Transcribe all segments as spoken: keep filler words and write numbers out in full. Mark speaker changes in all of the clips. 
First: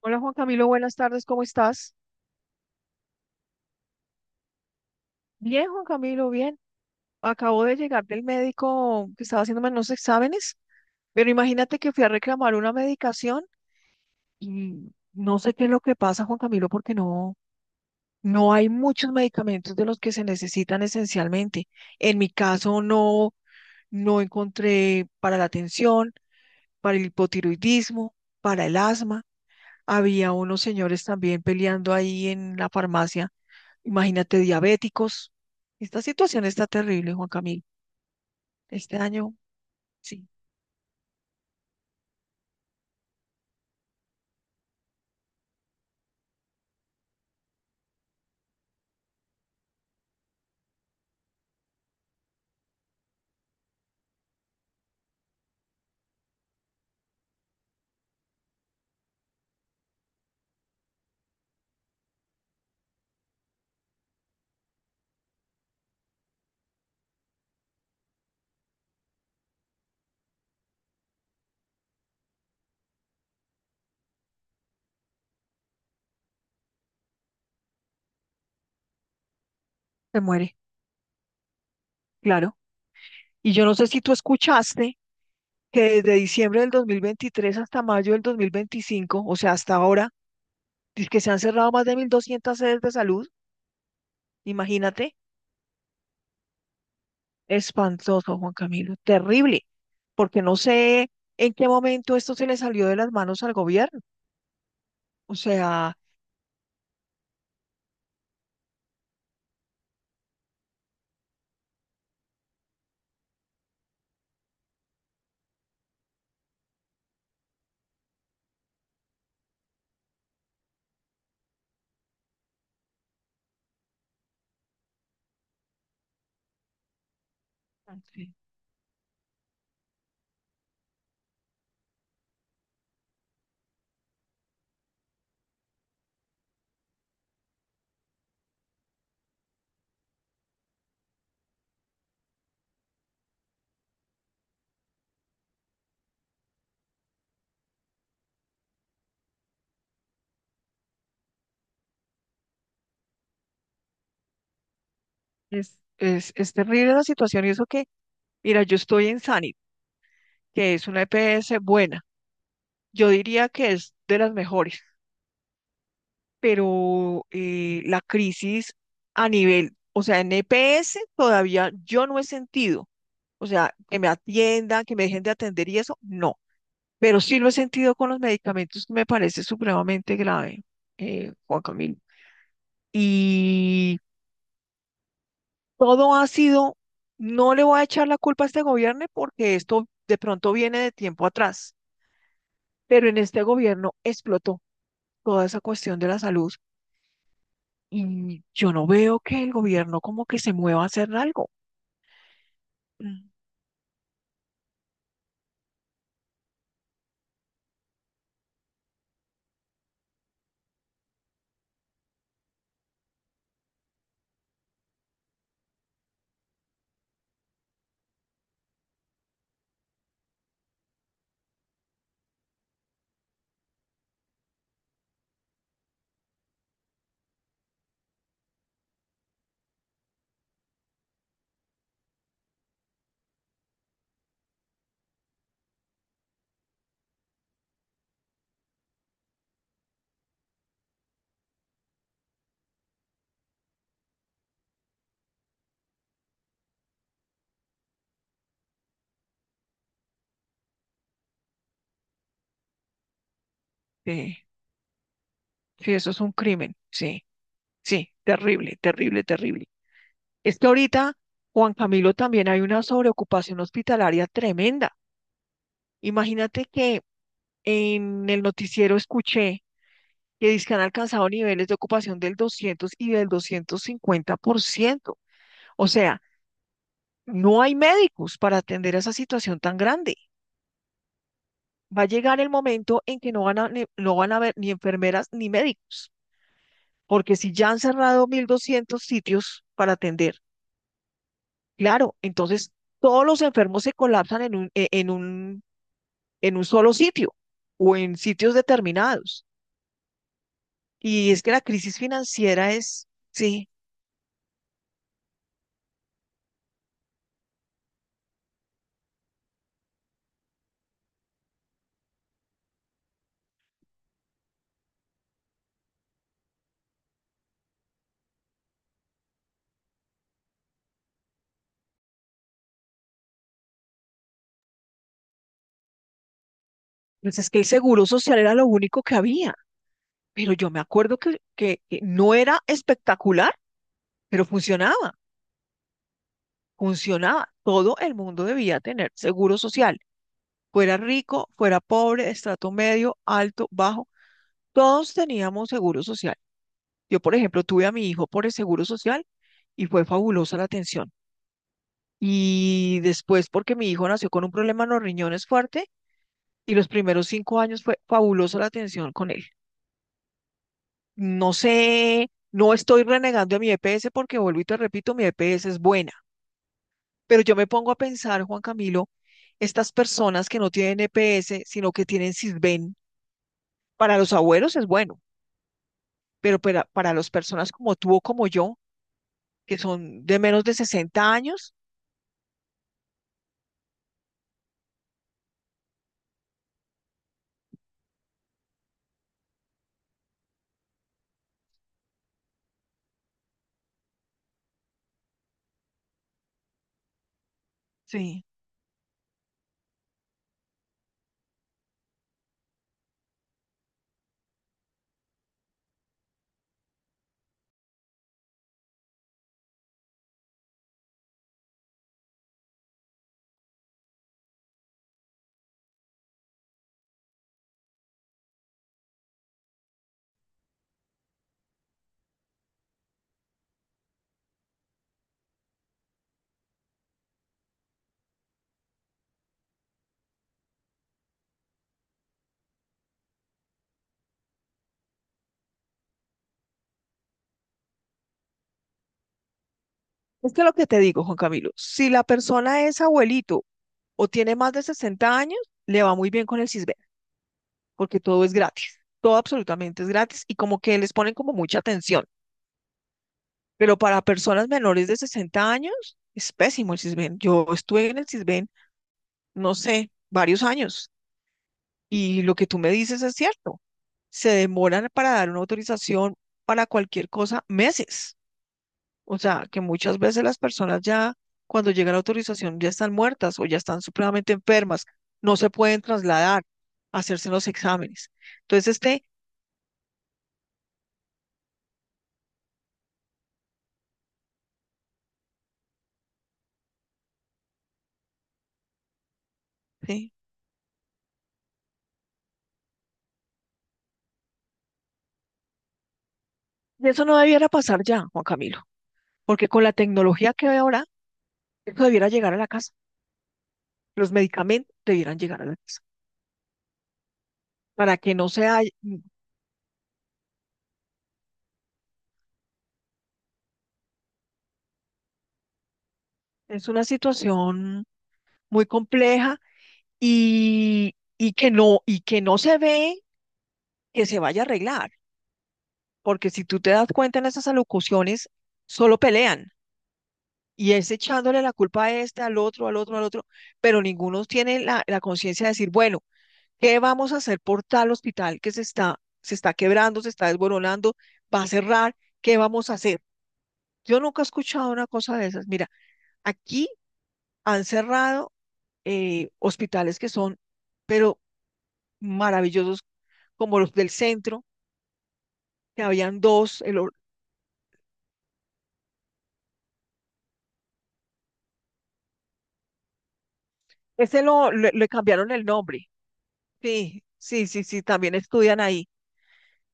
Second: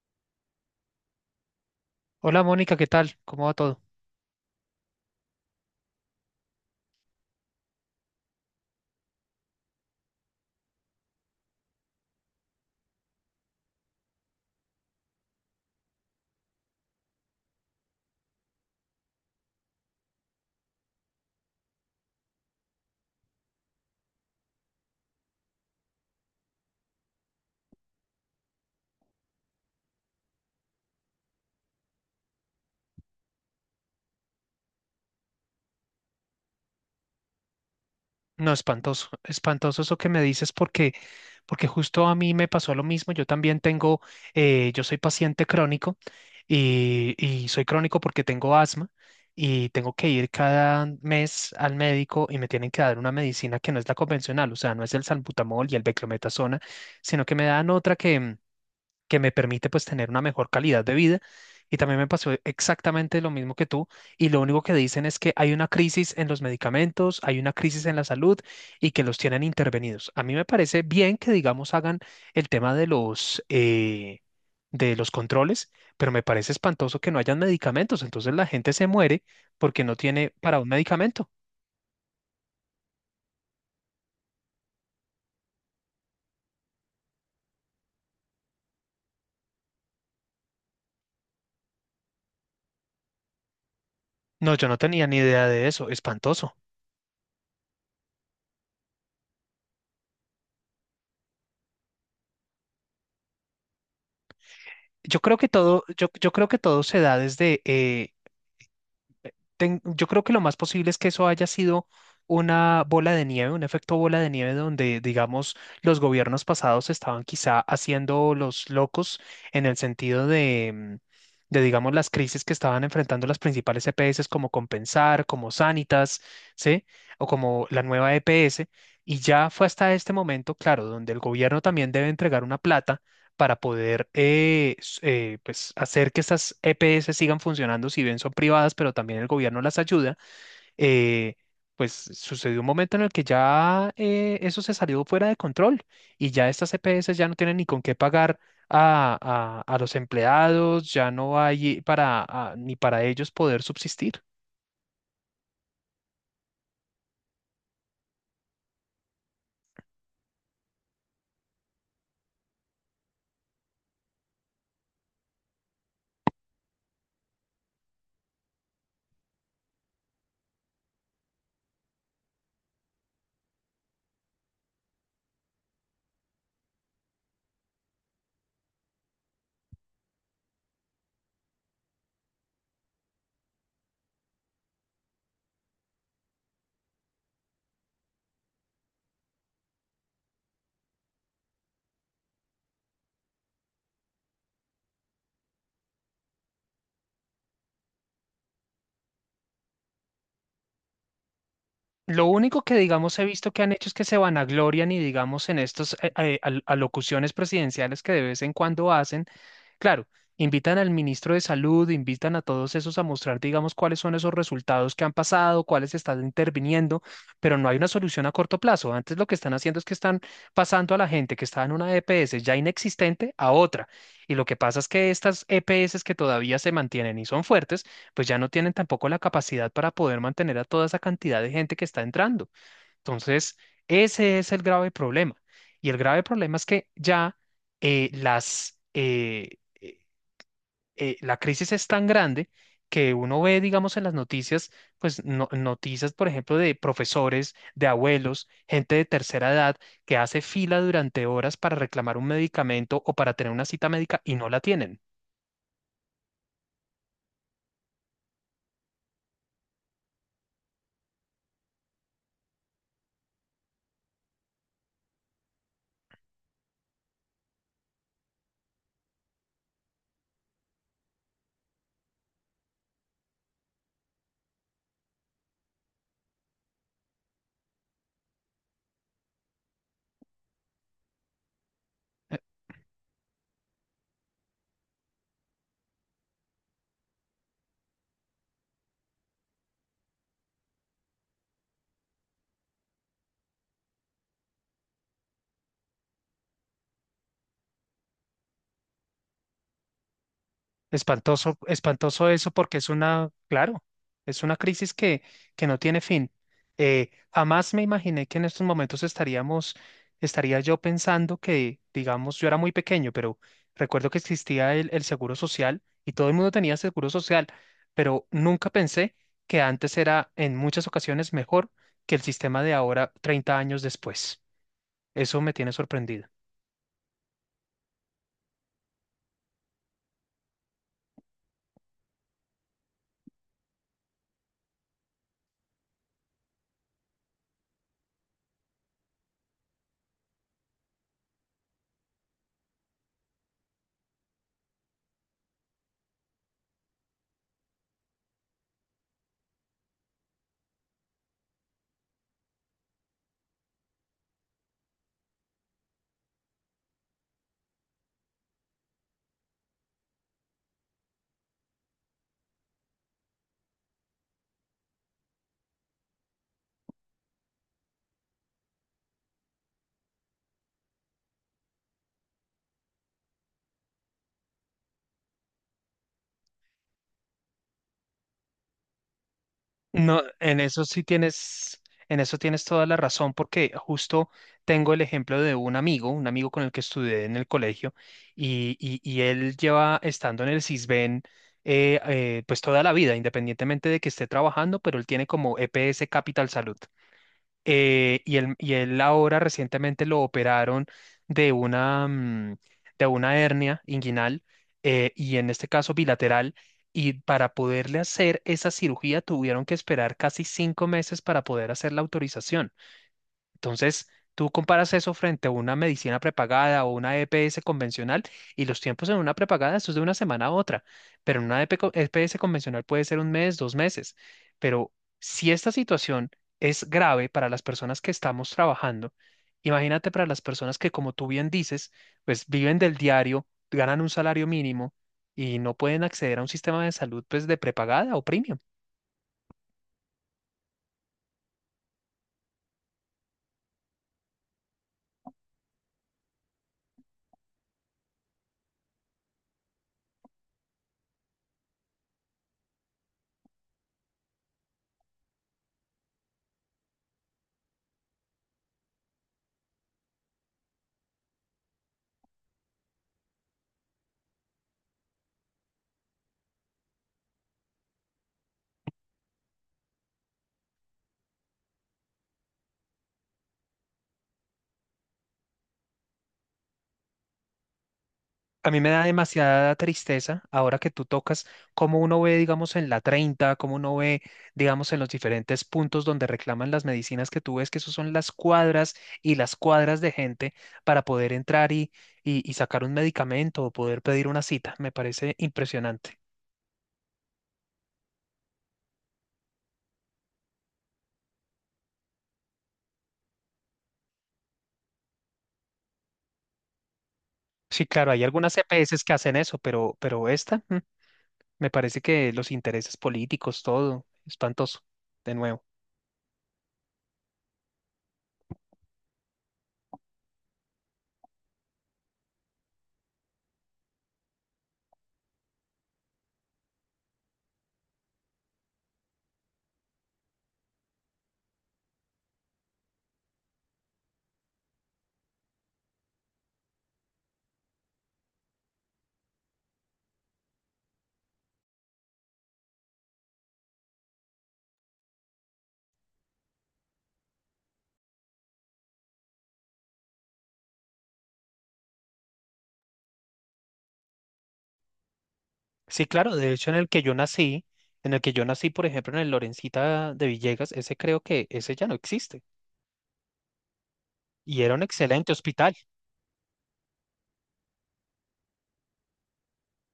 Speaker 1: Hola Juan Camilo, buenas tardes, ¿cómo estás?
Speaker 2: Hola Mónica, ¿qué tal? ¿Cómo va todo?
Speaker 1: Bien, Juan Camilo, bien. Acabo de llegar del médico que estaba haciéndome unos exámenes, pero imagínate que fui a reclamar una medicación y no sé qué es lo que pasa, Juan Camilo, porque no, no hay muchos medicamentos de los que se necesitan esencialmente. En mi caso no, no encontré para la tensión, para el hipotiroidismo, para el asma. Había unos señores también peleando ahí en la farmacia. Imagínate, diabéticos. Esta situación está terrible, Juan Camilo.
Speaker 2: No,
Speaker 1: Este
Speaker 2: espantoso,
Speaker 1: año,
Speaker 2: espantoso eso que me
Speaker 1: sí,
Speaker 2: dices porque, porque justo a mí me pasó lo mismo. Yo también tengo. Eh, yo soy paciente crónico y, y soy crónico porque tengo asma y tengo que ir cada mes al médico y me tienen que dar una medicina que no es la convencional, o sea, no es el salbutamol y el beclometasona, sino que, me dan otra que, que me permite pues tener una mejor calidad de vida. Y también me pasó exactamente lo mismo que tú. Y lo único que dicen es que hay una crisis en los medicamentos, hay una crisis en la salud y que los tienen intervenidos. A mí me parece bien que, digamos, hagan el tema de los, eh, de los controles, pero me parece espantoso que no hayan medicamentos. Entonces la gente se muere porque no
Speaker 1: se
Speaker 2: tiene
Speaker 1: muere,
Speaker 2: para un medicamento.
Speaker 1: claro. Y yo no sé si tú escuchaste que desde diciembre del dos mil veintitrés hasta mayo del dos mil veinticinco, o sea, hasta ahora, dice que se han cerrado más de mil doscientas sedes de salud.
Speaker 2: No, yo no tenía
Speaker 1: Imagínate,
Speaker 2: ni idea de eso. Espantoso.
Speaker 1: espantoso, Juan Camilo, terrible, porque no sé en qué momento esto se le salió de las manos al gobierno.
Speaker 2: Yo
Speaker 1: O
Speaker 2: creo que todo.
Speaker 1: sea.
Speaker 2: Yo, yo creo que todo se da desde eh, ten- yo creo que lo más posible es que eso haya sido una bola de nieve, un efecto bola de nieve donde, digamos, los gobiernos pasados estaban quizá haciendo los locos en el sentido de, mm, de, digamos, las crisis que estaban enfrentando las principales E P S como Compensar, como Sanitas, ¿sí? O como la nueva
Speaker 1: Sí.
Speaker 2: E P S. Y ya fue hasta este momento, claro, donde el gobierno también debe entregar una plata para poder eh, s- eh, pues hacer que estas E P S sigan funcionando, si bien son privadas, pero también el gobierno las ayuda. eh, pues sucedió un momento en el que ya eh, eso se salió fuera de control y ya estas E P S ya no tienen ni con qué pagar a, a- a los empleados, ya no hay para, a- ni para ellos poder subsistir.
Speaker 1: es, es, es terrible la situación y eso que, mira, yo estoy en Sanit que es una E P S buena. Yo diría que es de las mejores, pero eh, la crisis a nivel, o sea, en E P S todavía yo no he sentido, o sea, que me atiendan, que me dejen de atender y eso, no, pero sí lo he sentido con los medicamentos que me parece supremamente grave, eh, Juan Camilo. Y todo ha sido, no le voy a echar la culpa a este gobierno porque esto de pronto viene de tiempo atrás, pero en este gobierno explotó toda esa cuestión de la salud. Y yo no veo que el gobierno como que se mueva a hacer algo.
Speaker 2: Lo único que, digamos, he
Speaker 1: Mm.
Speaker 2: visto que han hecho es que se vanaglorian y, digamos, en estas alocuciones presidenciales que de vez en cuando hacen, claro, invitan al ministro de Salud, invitan a todos esos a mostrar, digamos, cuáles son esos resultados que han pasado, cuáles están interviniendo, pero no hay una solución a corto plazo. Antes lo que están haciendo es que están pasando a la gente que está en una E P S ya inexistente a otra. Y lo que pasa es que estas E P S que todavía se mantienen y son fuertes, pues ya no tienen tampoco la capacidad para poder mantener a toda esa cantidad de gente que está entrando. Entonces, ese es el grave problema. Y el grave problema es que ya eh, las, eh, eh, eh, la crisis es tan grande que uno ve, digamos, en las noticias, pues no- noticias, por ejemplo, de profesores, de abuelos, gente de tercera edad que hace fila durante horas para reclamar un medicamento o para tener una cita médica y
Speaker 1: Sí,
Speaker 2: no la tienen.
Speaker 1: sí, eso es un crimen. Sí, sí, terrible, terrible, terrible. Es que ahorita, Juan Camilo, también hay una sobreocupación hospitalaria tremenda. Imagínate que en el noticiero escuché que dizque han alcanzado niveles de ocupación del doscientos y del doscientos cincuenta por ciento. O sea, no hay médicos para atender esa situación tan grande. Va a llegar el momento en que no van a, ni- no van a haber ni enfermeras ni médicos, porque si ya han cerrado mil doscientos sitios para atender, claro, entonces todos los enfermos se colapsan en un, e- en un, en un solo sitio o en sitios determinados. Y es que
Speaker 2: Espantoso,
Speaker 1: la crisis
Speaker 2: espantoso eso
Speaker 1: financiera
Speaker 2: porque es
Speaker 1: es,
Speaker 2: una.
Speaker 1: sí,
Speaker 2: Claro, es una crisis que, que no tiene fin. Eh, jamás me imaginé que en estos momentos estaríamos, estaría yo pensando que, digamos, yo era muy pequeño, pero recuerdo que existía el, el seguro social y todo el mundo tenía seguro social, pero nunca pensé que antes era en muchas ocasiones mejor que el sistema de ahora, treinta años después. Eso me tiene sorprendido.
Speaker 1: pues es que el seguro social era lo único que había, pero yo me acuerdo que, que que no era espectacular, pero funcionaba, funcionaba. Todo el mundo debía tener seguro social. Fuera rico, fuera pobre, estrato medio, alto, bajo, todos teníamos seguro social. Yo, por ejemplo, tuve a mi hijo por el seguro social y fue fabulosa la atención. Y después, porque mi hijo nació con un problema en los riñones fuerte y los primeros cinco años fue fabulosa la atención con él. No sé, no estoy renegando a mi E P S porque vuelvo y te repito, mi E P S es buena. Pero yo me pongo a pensar, Juan Camilo, estas personas que no tienen E P S, sino que tienen Sisbén, para los abuelos es bueno, pero para, para las personas como tú o como yo, que
Speaker 2: No,
Speaker 1: son de
Speaker 2: en
Speaker 1: menos de
Speaker 2: eso sí
Speaker 1: sesenta años,
Speaker 2: tienes, en eso tienes toda la razón, porque justo tengo el ejemplo de un amigo, un amigo con el que estudié en el colegio, y, y- y él lleva estando en el Sisbén eh, eh, pues toda la vida, independientemente de que esté trabajando, pero él tiene como E P S Capital Salud. Eh, y
Speaker 1: sí.
Speaker 2: él, y él ahora recientemente lo operaron de una, mm, de una hernia inguinal eh, y en este caso bilateral. Y para poderle hacer esa cirugía tuvieron que esperar casi cinco meses para poder hacer la autorización. Entonces, tú comparas eso frente a una medicina prepagada o una E P S convencional y los tiempos en una prepagada, eso es de una semana a otra, pero en una EP co- E P S convencional puede ser un mes, dos meses. Pero si esta situación es grave para las personas que estamos trabajando, imagínate para las personas que, como tú bien dices, pues viven del diario, ganan un salario mínimo y no pueden acceder a un sistema de salud pues de prepagada o premium.
Speaker 1: Es que lo que te digo, Juan Camilo, si la persona es abuelito o tiene más de sesenta años, le va muy bien con el CISBEN, porque todo es gratis, todo absolutamente es gratis y como que les ponen como mucha atención. Pero para personas menores de sesenta años, es pésimo el CISBEN. Yo estuve en el CISBEN, no sé, varios años y lo que tú me dices es cierto. Se demoran para dar una autorización para cualquier cosa meses. O sea, que muchas veces las personas ya, cuando llega la autorización, ya están muertas o ya están supremamente enfermas, no se pueden trasladar a hacerse los exámenes.
Speaker 2: A mí
Speaker 1: Entonces,
Speaker 2: me da
Speaker 1: este,
Speaker 2: demasiada tristeza ahora que tú tocas cómo uno ve, digamos, en la treinta, cómo uno ve, digamos, en los diferentes puntos donde reclaman las medicinas que tú ves, que eso son las cuadras y las cuadras de
Speaker 1: sí,
Speaker 2: gente para poder entrar y, y, y sacar un medicamento o poder pedir una cita. Me parece impresionante.
Speaker 1: eso no debiera pasar ya, Juan Camilo, porque con la tecnología que hay ahora, eso debiera llegar a la casa, los medicamentos debieran llegar a la casa,
Speaker 2: Sí, claro,
Speaker 1: para
Speaker 2: hay
Speaker 1: que no
Speaker 2: algunas
Speaker 1: sea,
Speaker 2: E P S que hacen eso, pero, pero esta, mm, me parece que los intereses políticos, todo, espantoso, de nuevo.
Speaker 1: es una situación muy compleja y, y que no, y que no se ve que se vaya a arreglar porque si tú te das cuenta en esas alocuciones, solo pelean y es echándole la culpa a este, al otro, al otro, al otro, pero ninguno tiene la, la conciencia de decir, bueno, ¿qué vamos a hacer por tal hospital que se está, se está quebrando, se está desboronando, va a cerrar? ¿Qué vamos a hacer? Yo nunca he escuchado una cosa de esas. Mira, aquí han cerrado eh, hospitales que son, pero maravillosos, como los del centro, que
Speaker 2: Sí, claro,
Speaker 1: habían
Speaker 2: de hecho en
Speaker 1: dos,
Speaker 2: el
Speaker 1: el,
Speaker 2: que yo nací, en el que yo nací, por ejemplo, en el Lorencita de Villegas, ese creo que ese ya no existe
Speaker 1: ese
Speaker 2: y
Speaker 1: lo,
Speaker 2: era un
Speaker 1: le le
Speaker 2: excelente
Speaker 1: cambiaron el
Speaker 2: hospital.
Speaker 1: nombre. Sí, sí, sí, sí, también estudian ahí.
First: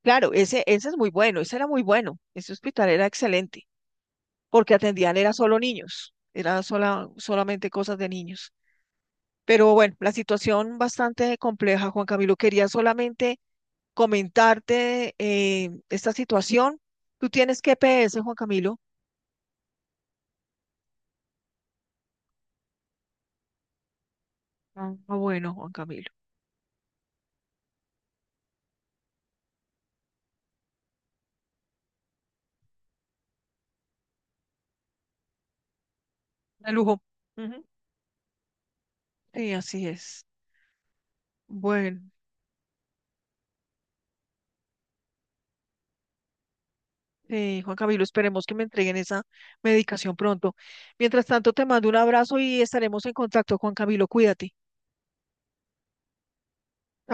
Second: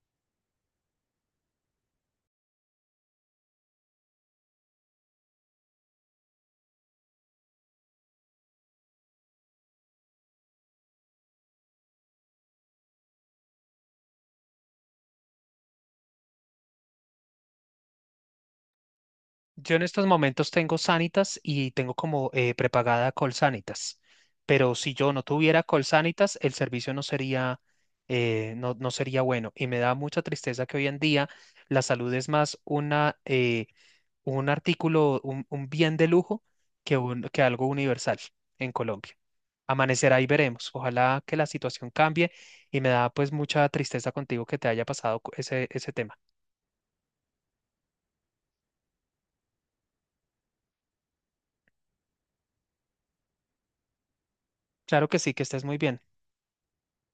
Speaker 1: Claro, ese, ese es muy bueno, ese era muy bueno, ese hospital era excelente, porque atendían era solo niños, era sola, solamente cosas de niños. Pero bueno, la situación bastante compleja, Juan Camilo, quería solamente comentarte eh, esta situación. Tú tienes G P S, Juan Camilo.
Speaker 2: Yo en estos momentos tengo Sanitas y tengo como eh, prepagada Colsanitas, pero
Speaker 1: Ah,
Speaker 2: si yo no
Speaker 1: bueno,
Speaker 2: tuviera
Speaker 1: Juan Camilo.
Speaker 2: Colsanitas, el servicio no sería, eh, no, no sería bueno y me da mucha tristeza que hoy en día la salud es más una, eh, un artículo, un, un bien de lujo
Speaker 1: De
Speaker 2: que,
Speaker 1: lujo.
Speaker 2: un- que
Speaker 1: Ujú,
Speaker 2: algo universal en Colombia.
Speaker 1: sí, así
Speaker 2: Amanecerá
Speaker 1: es.
Speaker 2: y veremos. Ojalá que la situación
Speaker 1: Bueno.
Speaker 2: cambie y me da pues mucha tristeza contigo que te haya pasado cu- ese, ese tema.
Speaker 1: Eh, Juan Camilo, esperemos que me entreguen esa medicación pronto. Mientras tanto, te mando un abrazo y estaremos en contacto, Juan Camilo, cuídate.
Speaker 2: Claro que sí, que estés muy bien.
Speaker 1: Chao.